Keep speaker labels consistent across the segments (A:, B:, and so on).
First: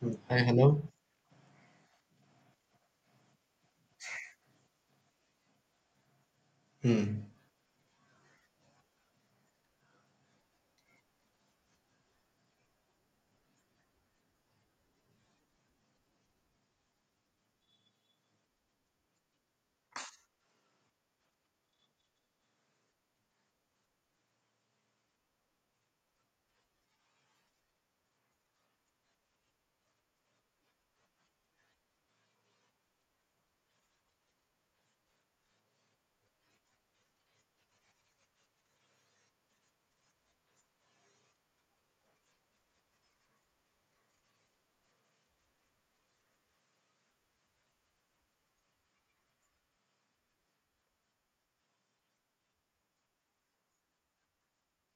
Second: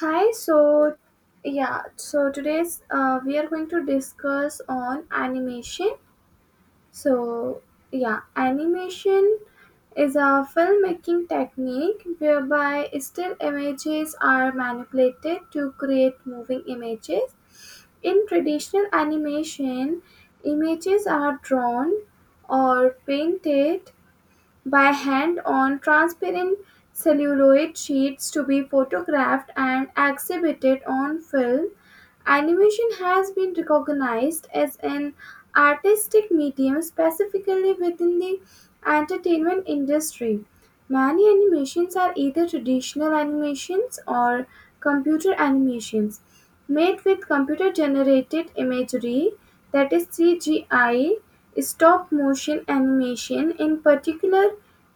A: Hmm.
B: Hi,
A: Hi, hello.
B: so yeah, so today's we are going to discuss on animation.
A: Hmm.
B: So yeah, animation is a filmmaking technique whereby still images are manipulated to create moving images. In traditional animation, images are drawn or painted by hand on transparent celluloid sheets to be photographed and exhibited on film. Animation has been recognized as an artistic medium specifically within the entertainment industry. Many animations are either traditional animations or computer animations made with computer generated imagery, that is CGI, stop motion animation, in particular,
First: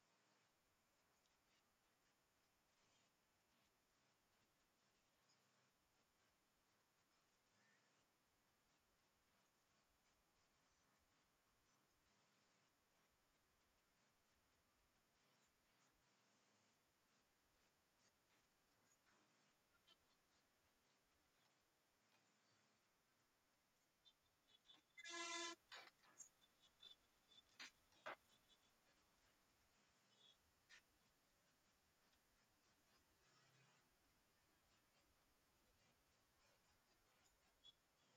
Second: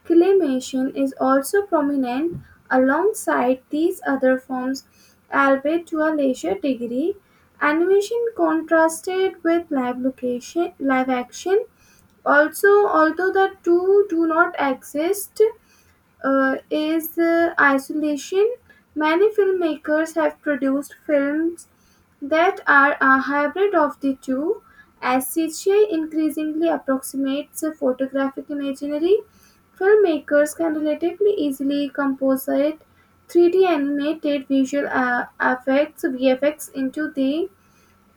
B: claymation is also prominent alongside these other forms, albeit to a lesser degree. Animation contrasted with live location, live action also although the two do not exist is isolation. Many filmmakers have produced films that are a hybrid of the two, as CGI increasingly approximates a photographic imagery. Filmmakers can relatively easily composite 3D animated visual effects (VFX) into the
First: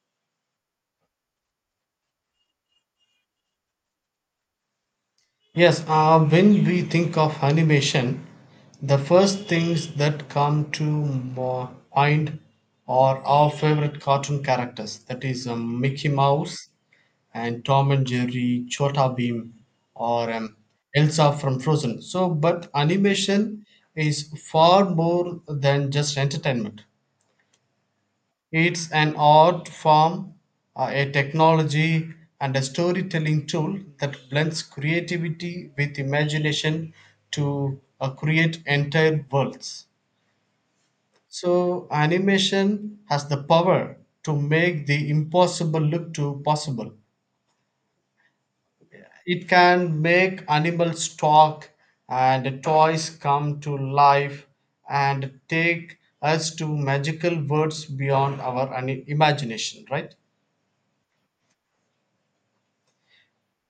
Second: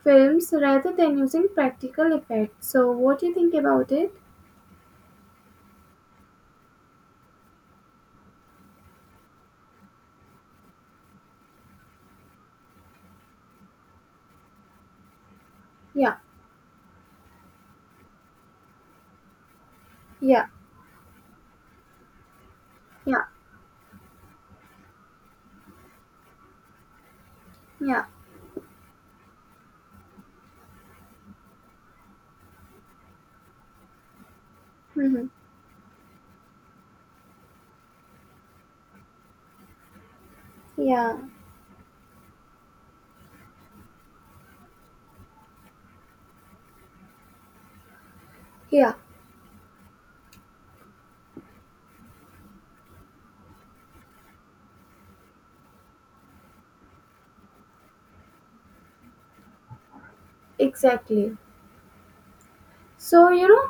B: films rather than using practical effects. So, what do you think about it?
A: Yes, when we think of animation, the first things that come to my mind are our favorite cartoon characters. That is Mickey
B: Yeah,
A: Mouse and Tom and Jerry, Chota Bheem, or
B: yeah,
A: Elsa from Frozen. So, but
B: yeah,
A: animation is far more than just entertainment.
B: yeah.
A: It's an art form, a technology, and a storytelling tool that blends
B: Hmm.
A: creativity with imagination to create entire worlds.
B: Yeah,
A: So, animation has the power to make the impossible look to possible.
B: yeah.
A: It can make animals talk and toys come to life and take us to magical worlds beyond our imagination, right?
B: Exactly. So,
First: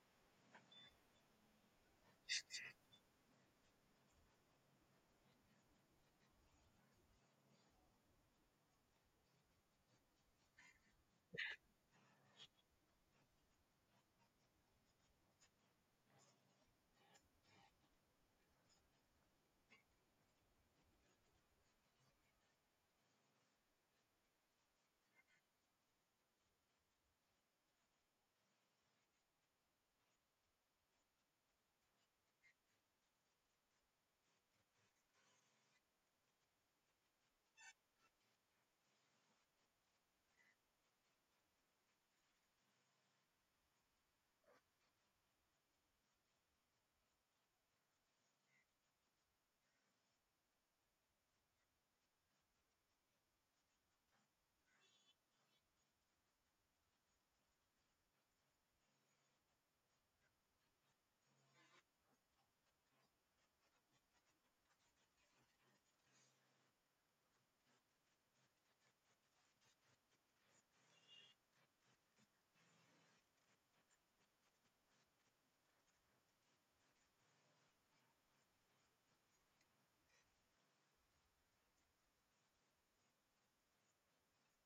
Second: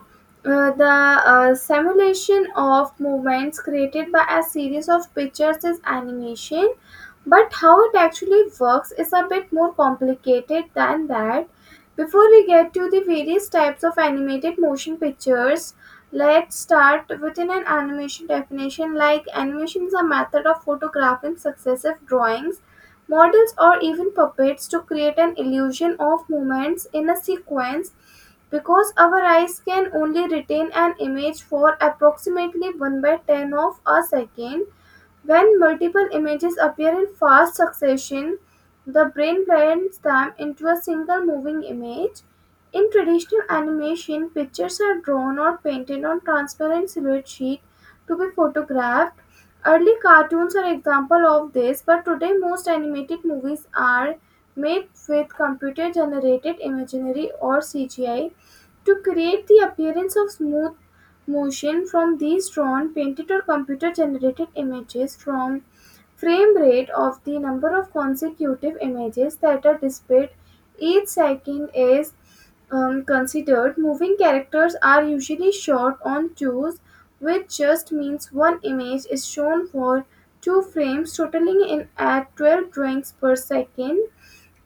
B: the simulation of movements created by a series of pictures is animation, but how it actually works is a bit more complicated than that. Before we get to the various types of animated motion pictures, let's start within an animation definition. Like, animation is a method of photographing successive drawings, models, or even puppets to create an illusion of movements in a sequence because our eyes can only retain an image for approximately 1 by 10 of a second. When multiple images appear in fast succession, the brain blends them into a single moving image. In traditional animation, pictures are drawn or painted on transparent silhouette sheet to be photographed. Early cartoons are example of this, but today most animated movies are made with computer generated imaginary or CGI to create the appearance of smooth motion from these drawn, painted, or computer generated images. From frame rate of the number of consecutive images that are displayed each second is considered. Moving characters are usually shot on twos, which just means one image is shown for two frames, totaling in at 12 drawings per second.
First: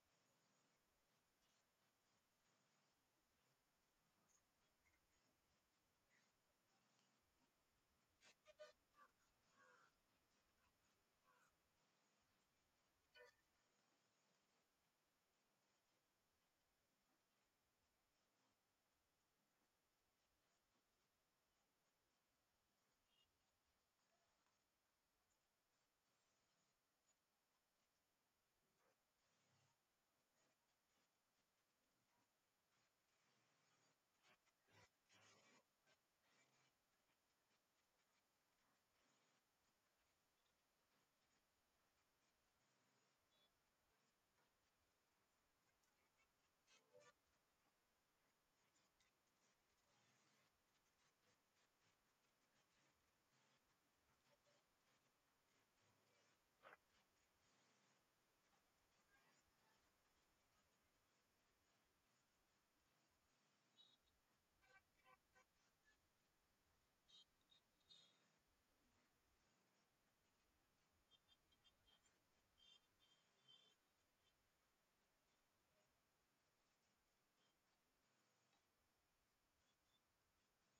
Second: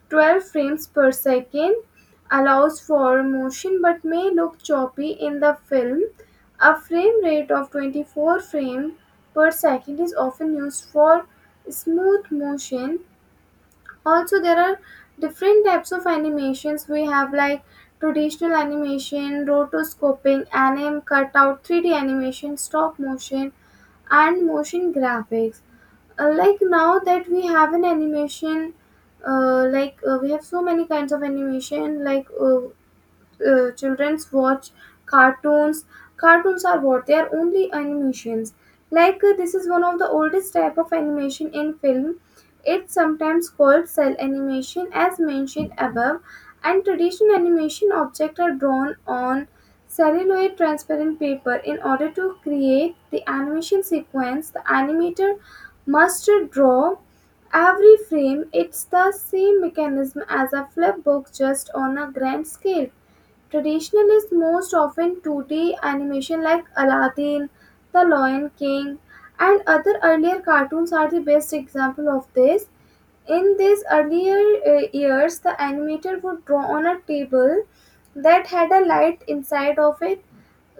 B: 12 frames per second allows for motion but may look choppy in the film. A frame rate of 24 frames per second is often used for smooth motion. Also, there are different types of animations we have like traditional animation, rotoscoping, anim cutout, 3D animation, stop motion, and motion graphics. Like now that we have an animation like we have so many kinds of animation like children's watch cartoons. Cartoons are what they are, only animations, like this is one of the oldest type of animation in film. It's sometimes called cell animation, as mentioned above, and traditional animation objects are drawn on celluloid transparent paper. In order to create the animation sequence, the animator must draw every frame. It's the same mechanism as a flip book, just on a grand scale. Traditional is most often 2D animation like Aladdin, The Lion King, and other earlier cartoons are the best example of this. In these earlier years, the animator would draw on a table that had a light inside of it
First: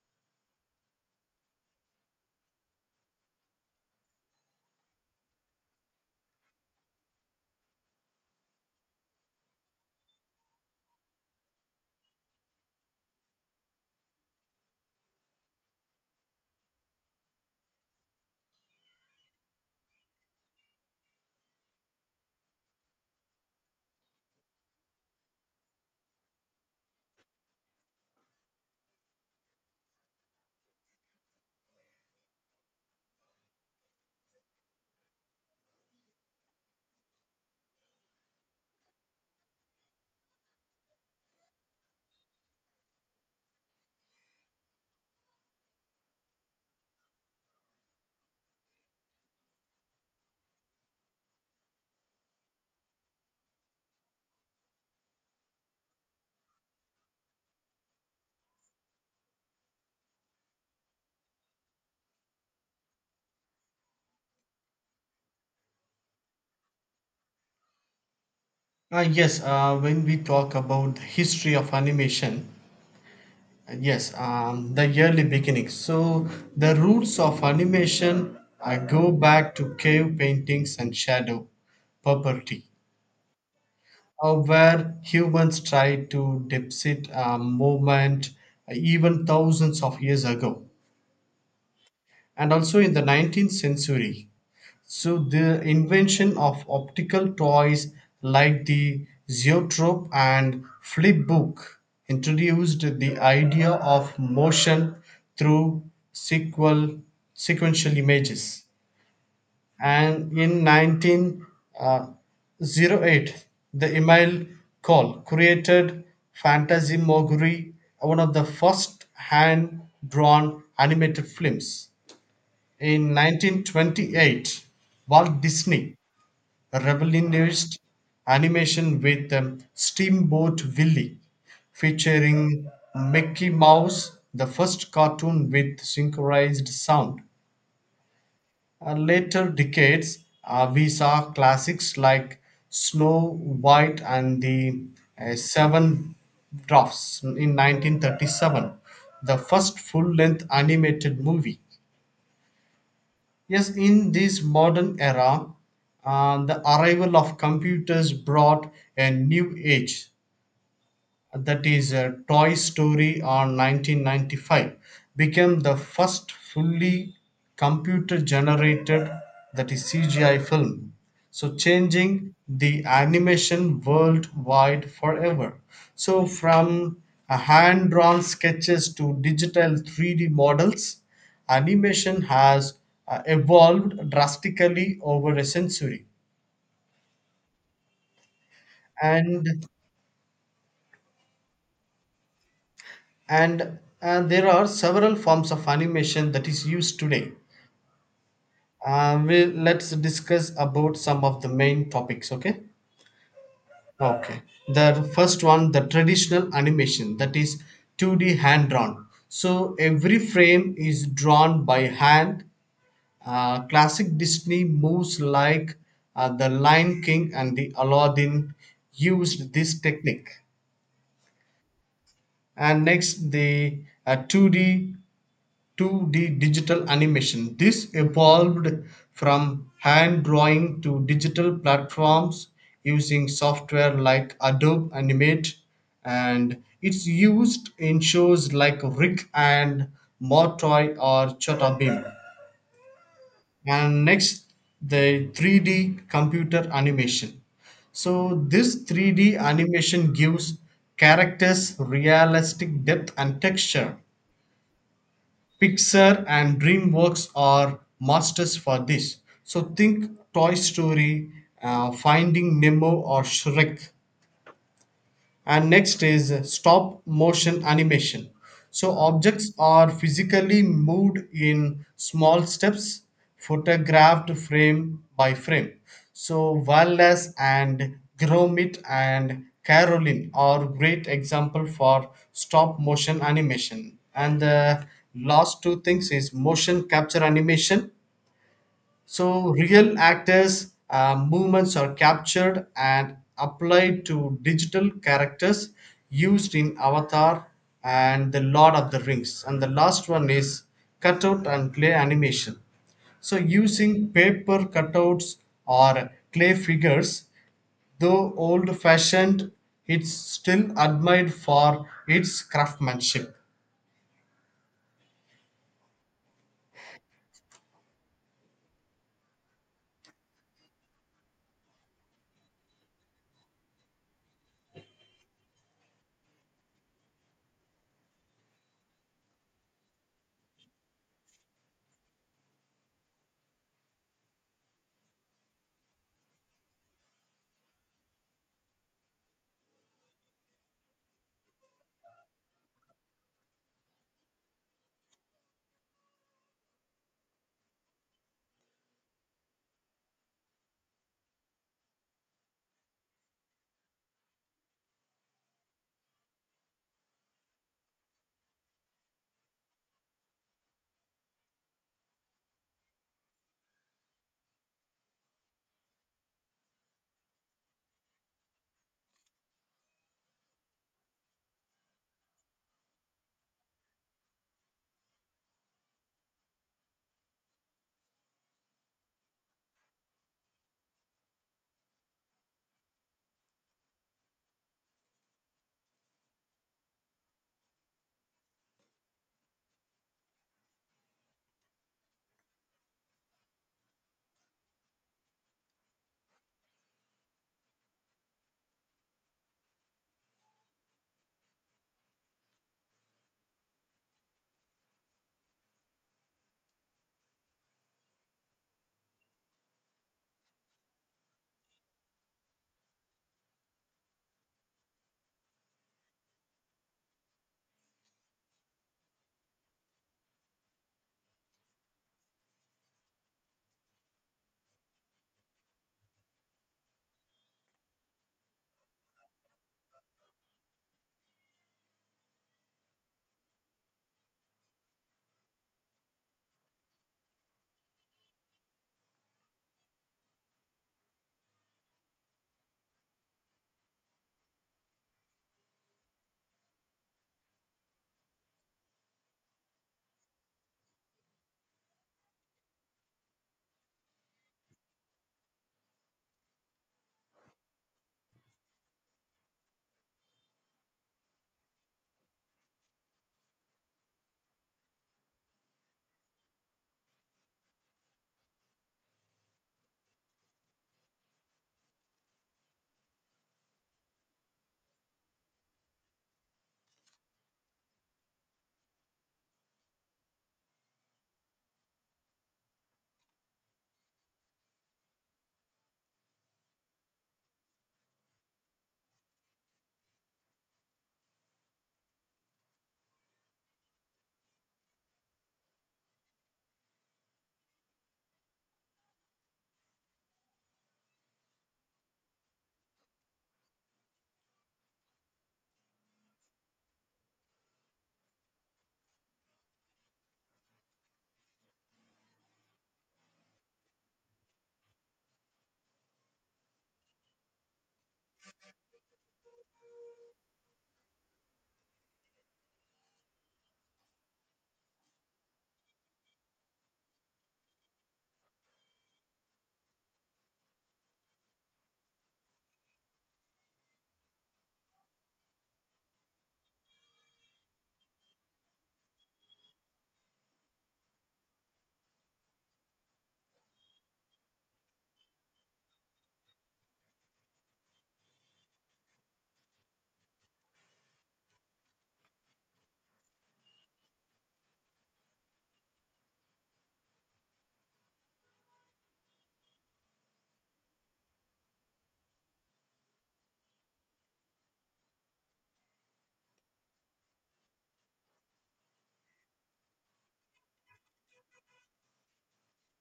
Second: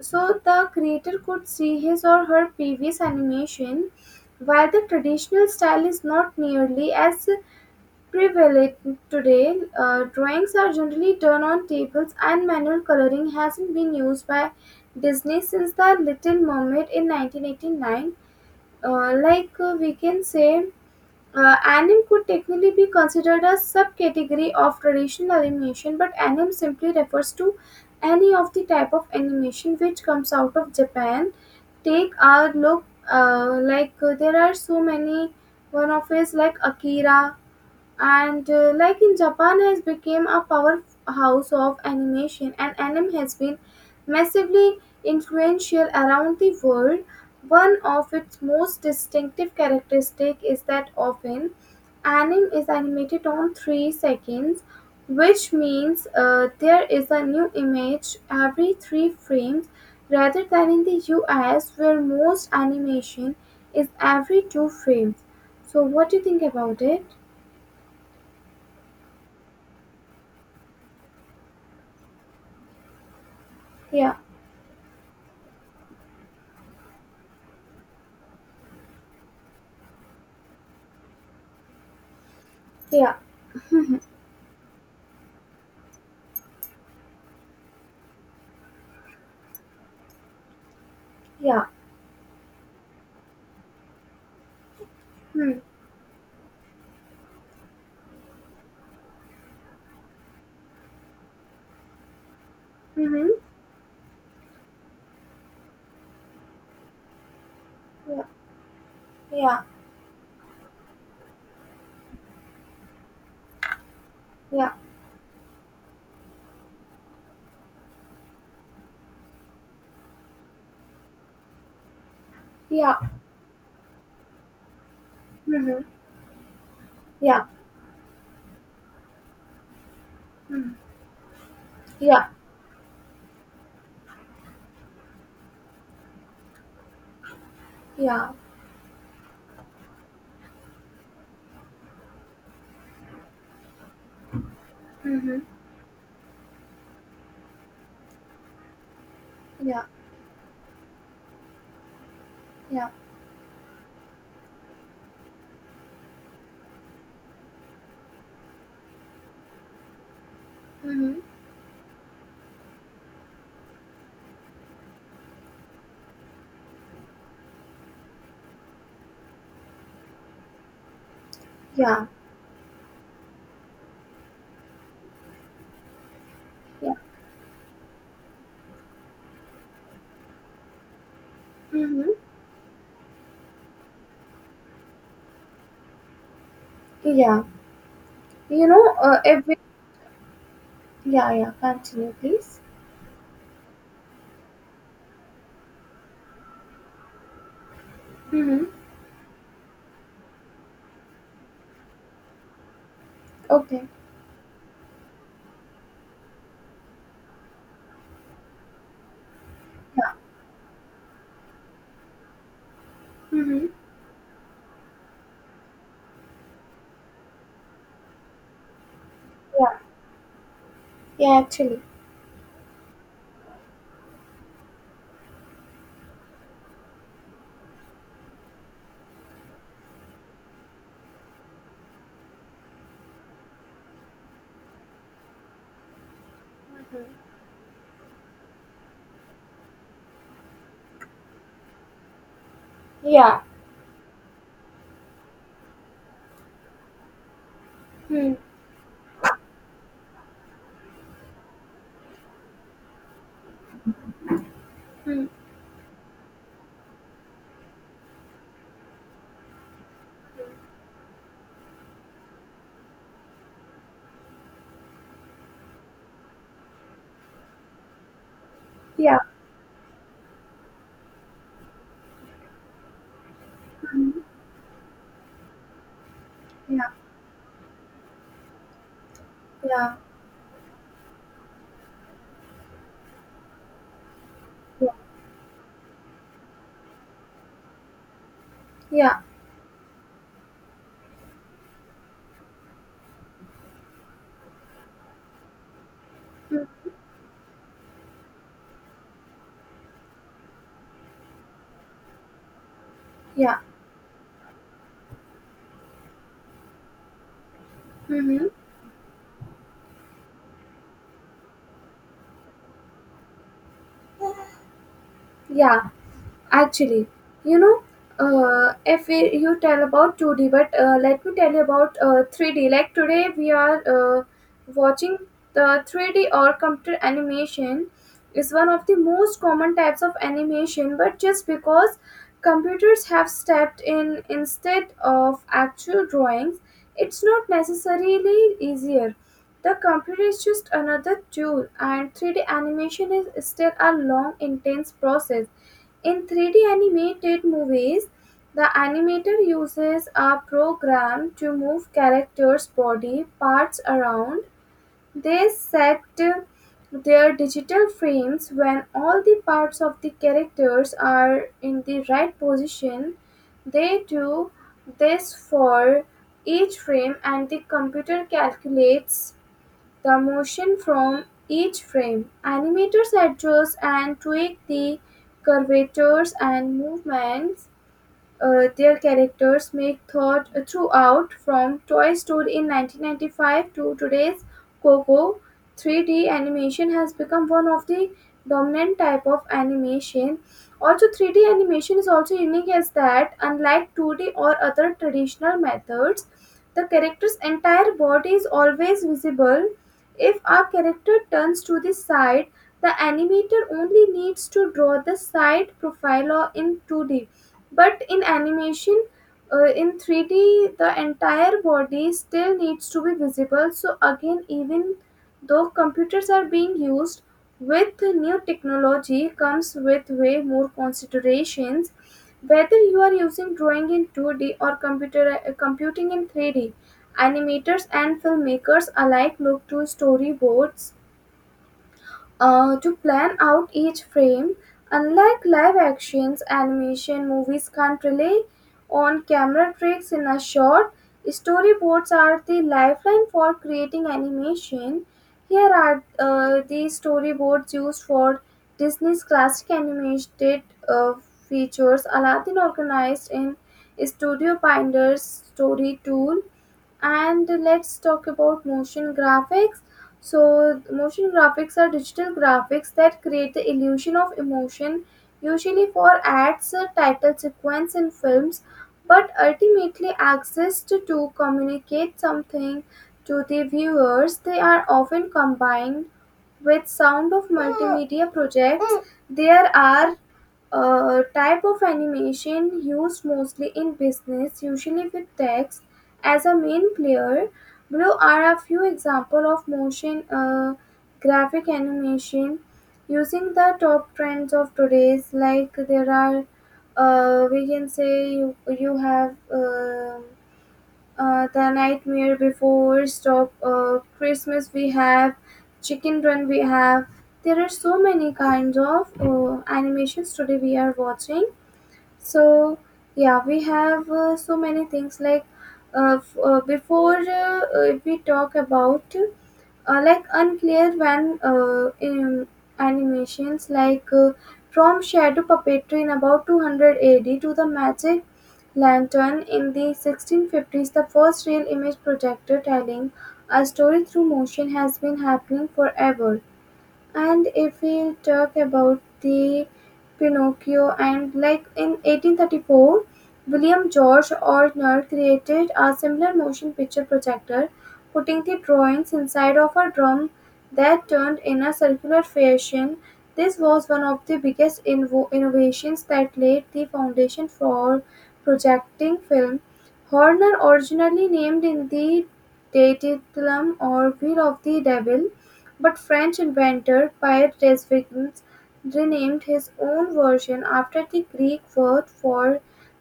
B: so the creator could see his or her previous animation. While the traditional style is not nearly as prevalent today, drawings are generally done on tables, and manual coloring hasn't been used by Disney since The Little Mermaid in 1989. Like we can say, anime could technically be considered a subcategory of traditional animation, but anime simply refers to any of the type of animation which comes out of Japan. Take a look, like there are so many. One of is like Akira. And like in Japan has become a powerhouse of animation, and anime has been massively influential around the world. One of its most distinctive characteristic is that often anime is animated on 3 seconds, which means there is a new image every 3 frames rather than in the US where most animation is every 2 frames. So what do you think about it?
A: Yes, when we talk about the history of animation, yes,
B: Yeah,
A: the early beginnings. So the roots of animation go back to cave paintings and shadow puppetry,
B: yeah,
A: where humans tried to depict movement even thousands of years ago.
B: yeah.
A: And also in the 19th century, so
B: Hmm.
A: the invention of optical toys like the zoetrope and flip book introduced the
B: Mm-hmm.
A: idea of motion through sequel, sequential
B: Yeah,
A: images.
B: yeah,
A: And in 1908, the email
B: yeah,
A: call created Phantasmagory, one of the first hand-drawn animated films.
B: yeah.
A: In 1928, Walt
B: Mm-hmm.
A: Disney
B: Yeah.
A: rebellionist animation with Steamboat
B: Mm.
A: Willie,
B: Yeah,
A: featuring Mickey Mouse, the first cartoon with synchronized sound.
B: yeah.
A: Later decades, we saw classics like Snow White and the
B: Mm-hmm.
A: Seven Dwarfs in 1937, the first
B: Yeah,
A: full length animated movie.
B: yeah.
A: Yes, in this modern era, the arrival of computers brought a new age.
B: Mm-hmm.
A: That is Toy Story on 1995 became the first fully computer generated, that is CGI film, so
B: Yeah,
A: changing the animation worldwide forever. So
B: yeah.
A: from hand drawn sketches to digital 3D models,
B: Mm-hmm.
A: animation has evolved drastically over a century.
B: Yeah. You know,
A: and
B: every Yeah, yeah. Continue, please.
A: and and there are several forms of animation that is used today.
B: Mm-hmm.
A: We Let's discuss about some of the main topics, okay?
B: Okay.
A: Okay, the first one, the traditional animation, that is 2d hand drawn, so every frame is drawn by hand.
B: Mm-hmm.
A: Classic disney moves like the lion king and the aladdin used
B: Yeah,
A: this technique.
B: yeah. Actually,
A: And next, the uh, 2d 2D digital animation. This evolved from hand drawing to digital platforms using software like Adobe Animate, and it's used in shows like Rick and Morty or Chota Bim.
B: yeah.
A: And next, the 3D computer animation.
B: Hmm.
A: So this 3D animation gives characters realistic depth and texture.
B: Hmm.
A: Pixar and DreamWorks are masters for this. So think Toy Story, Finding Nemo, or Shrek. And next is stop motion animation, so
B: Yeah,
A: objects are physically moved in small steps, photographed frame by frame. So
B: yeah,
A: Wallace and Gromit and
B: yeah,
A: Caroline are great example for stop motion animation. And the
B: yeah,
A: last two things is motion capture animation,
B: yeah.
A: so real actors' movements are captured and applied to digital characters, used
B: Mm.
A: in Avatar and the Lord of the Rings. And the last one is cutout and clay animation. So
B: Yeah.
A: using paper cutouts or clay figures, though
B: Mm-hmm.
A: old-fashioned, it's still admired for its craftsmanship.
B: Yeah. Actually, you know, if we, you tell about 2D, but let me tell you about 3D. Like today, we are uh, watching the 3D or computer animation is one of the most common types of animation, but just because computers have stepped in instead of actual drawings, it's not necessarily easier. The computer is just another tool, and 3D animation is still a long, intense process. In 3D animated movies, the animator uses a program to move characters' body parts around. They set their digital frames when all the parts of the characters are in the right position. They do this for each frame, and the computer calculates the motion from each frame. Animators adjust and tweak the curvatures and movements their characters make thought throughout from Toy Story in 1995 to today's Coco. 3D animation has become one of the dominant type of animation. Also, 3D animation is also unique as that, unlike 2D or other traditional methods, the character's entire body is always visible. If our character turns to the side, the animator only needs to draw the side profile or in 2D, but in animation, in 3D, the entire body still needs to be visible. So, again, even though computers are being used, with new technology comes with way more considerations. Whether you are using drawing in 2D or computer computing in 3D, animators and filmmakers alike look to storyboards to plan out each frame. Unlike live actions, animation movies can't rely on camera tricks in a shot. Storyboards are the lifeline for creating animation. Here are the storyboards used for Disney's classic animated uh, features Aladdin, organized in Studio Binder's story tool. And let's talk about motion graphics. So motion graphics are digital graphics that create the illusion of emotion, usually for ads, title sequence in films, but ultimately exist to communicate something to the viewers. They are often combined with sound of multimedia projects. There are a type of animation used mostly in business, usually with text as a main player. Below are a few examples of motion graphic animation using the top trends of today's. Like there are, we can say you have. The Nightmare Before stop Christmas, we have Chicken Run, we have there are so many kinds of animations today we are watching. So yeah, we have so many things like before we talk about like unclear when in animations like from shadow puppetry in about 200 AD to the magic lantern in the 1650s, the first real image projector telling a story through motion has been happening forever. And if we talk about the Pinocchio, and like in 1834, William George Ortner created a similar motion picture projector, putting the drawings inside of a drum that turned in a circular fashion. This was one of the biggest innovations that laid the foundation for projecting film. Horner originally named in the Daedalus or Wheel of the Devil, but French inventor Pierre Desvignes renamed his own version after the Greek word for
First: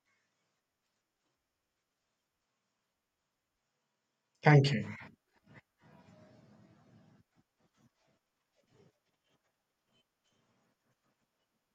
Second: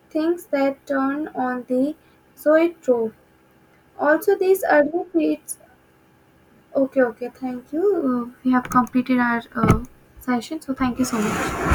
B: things that turn, on the zoetrope. Also, these
A: Thank you.
B: early plates. Okay, okay, thank you. We have completed our session, so thank you so much.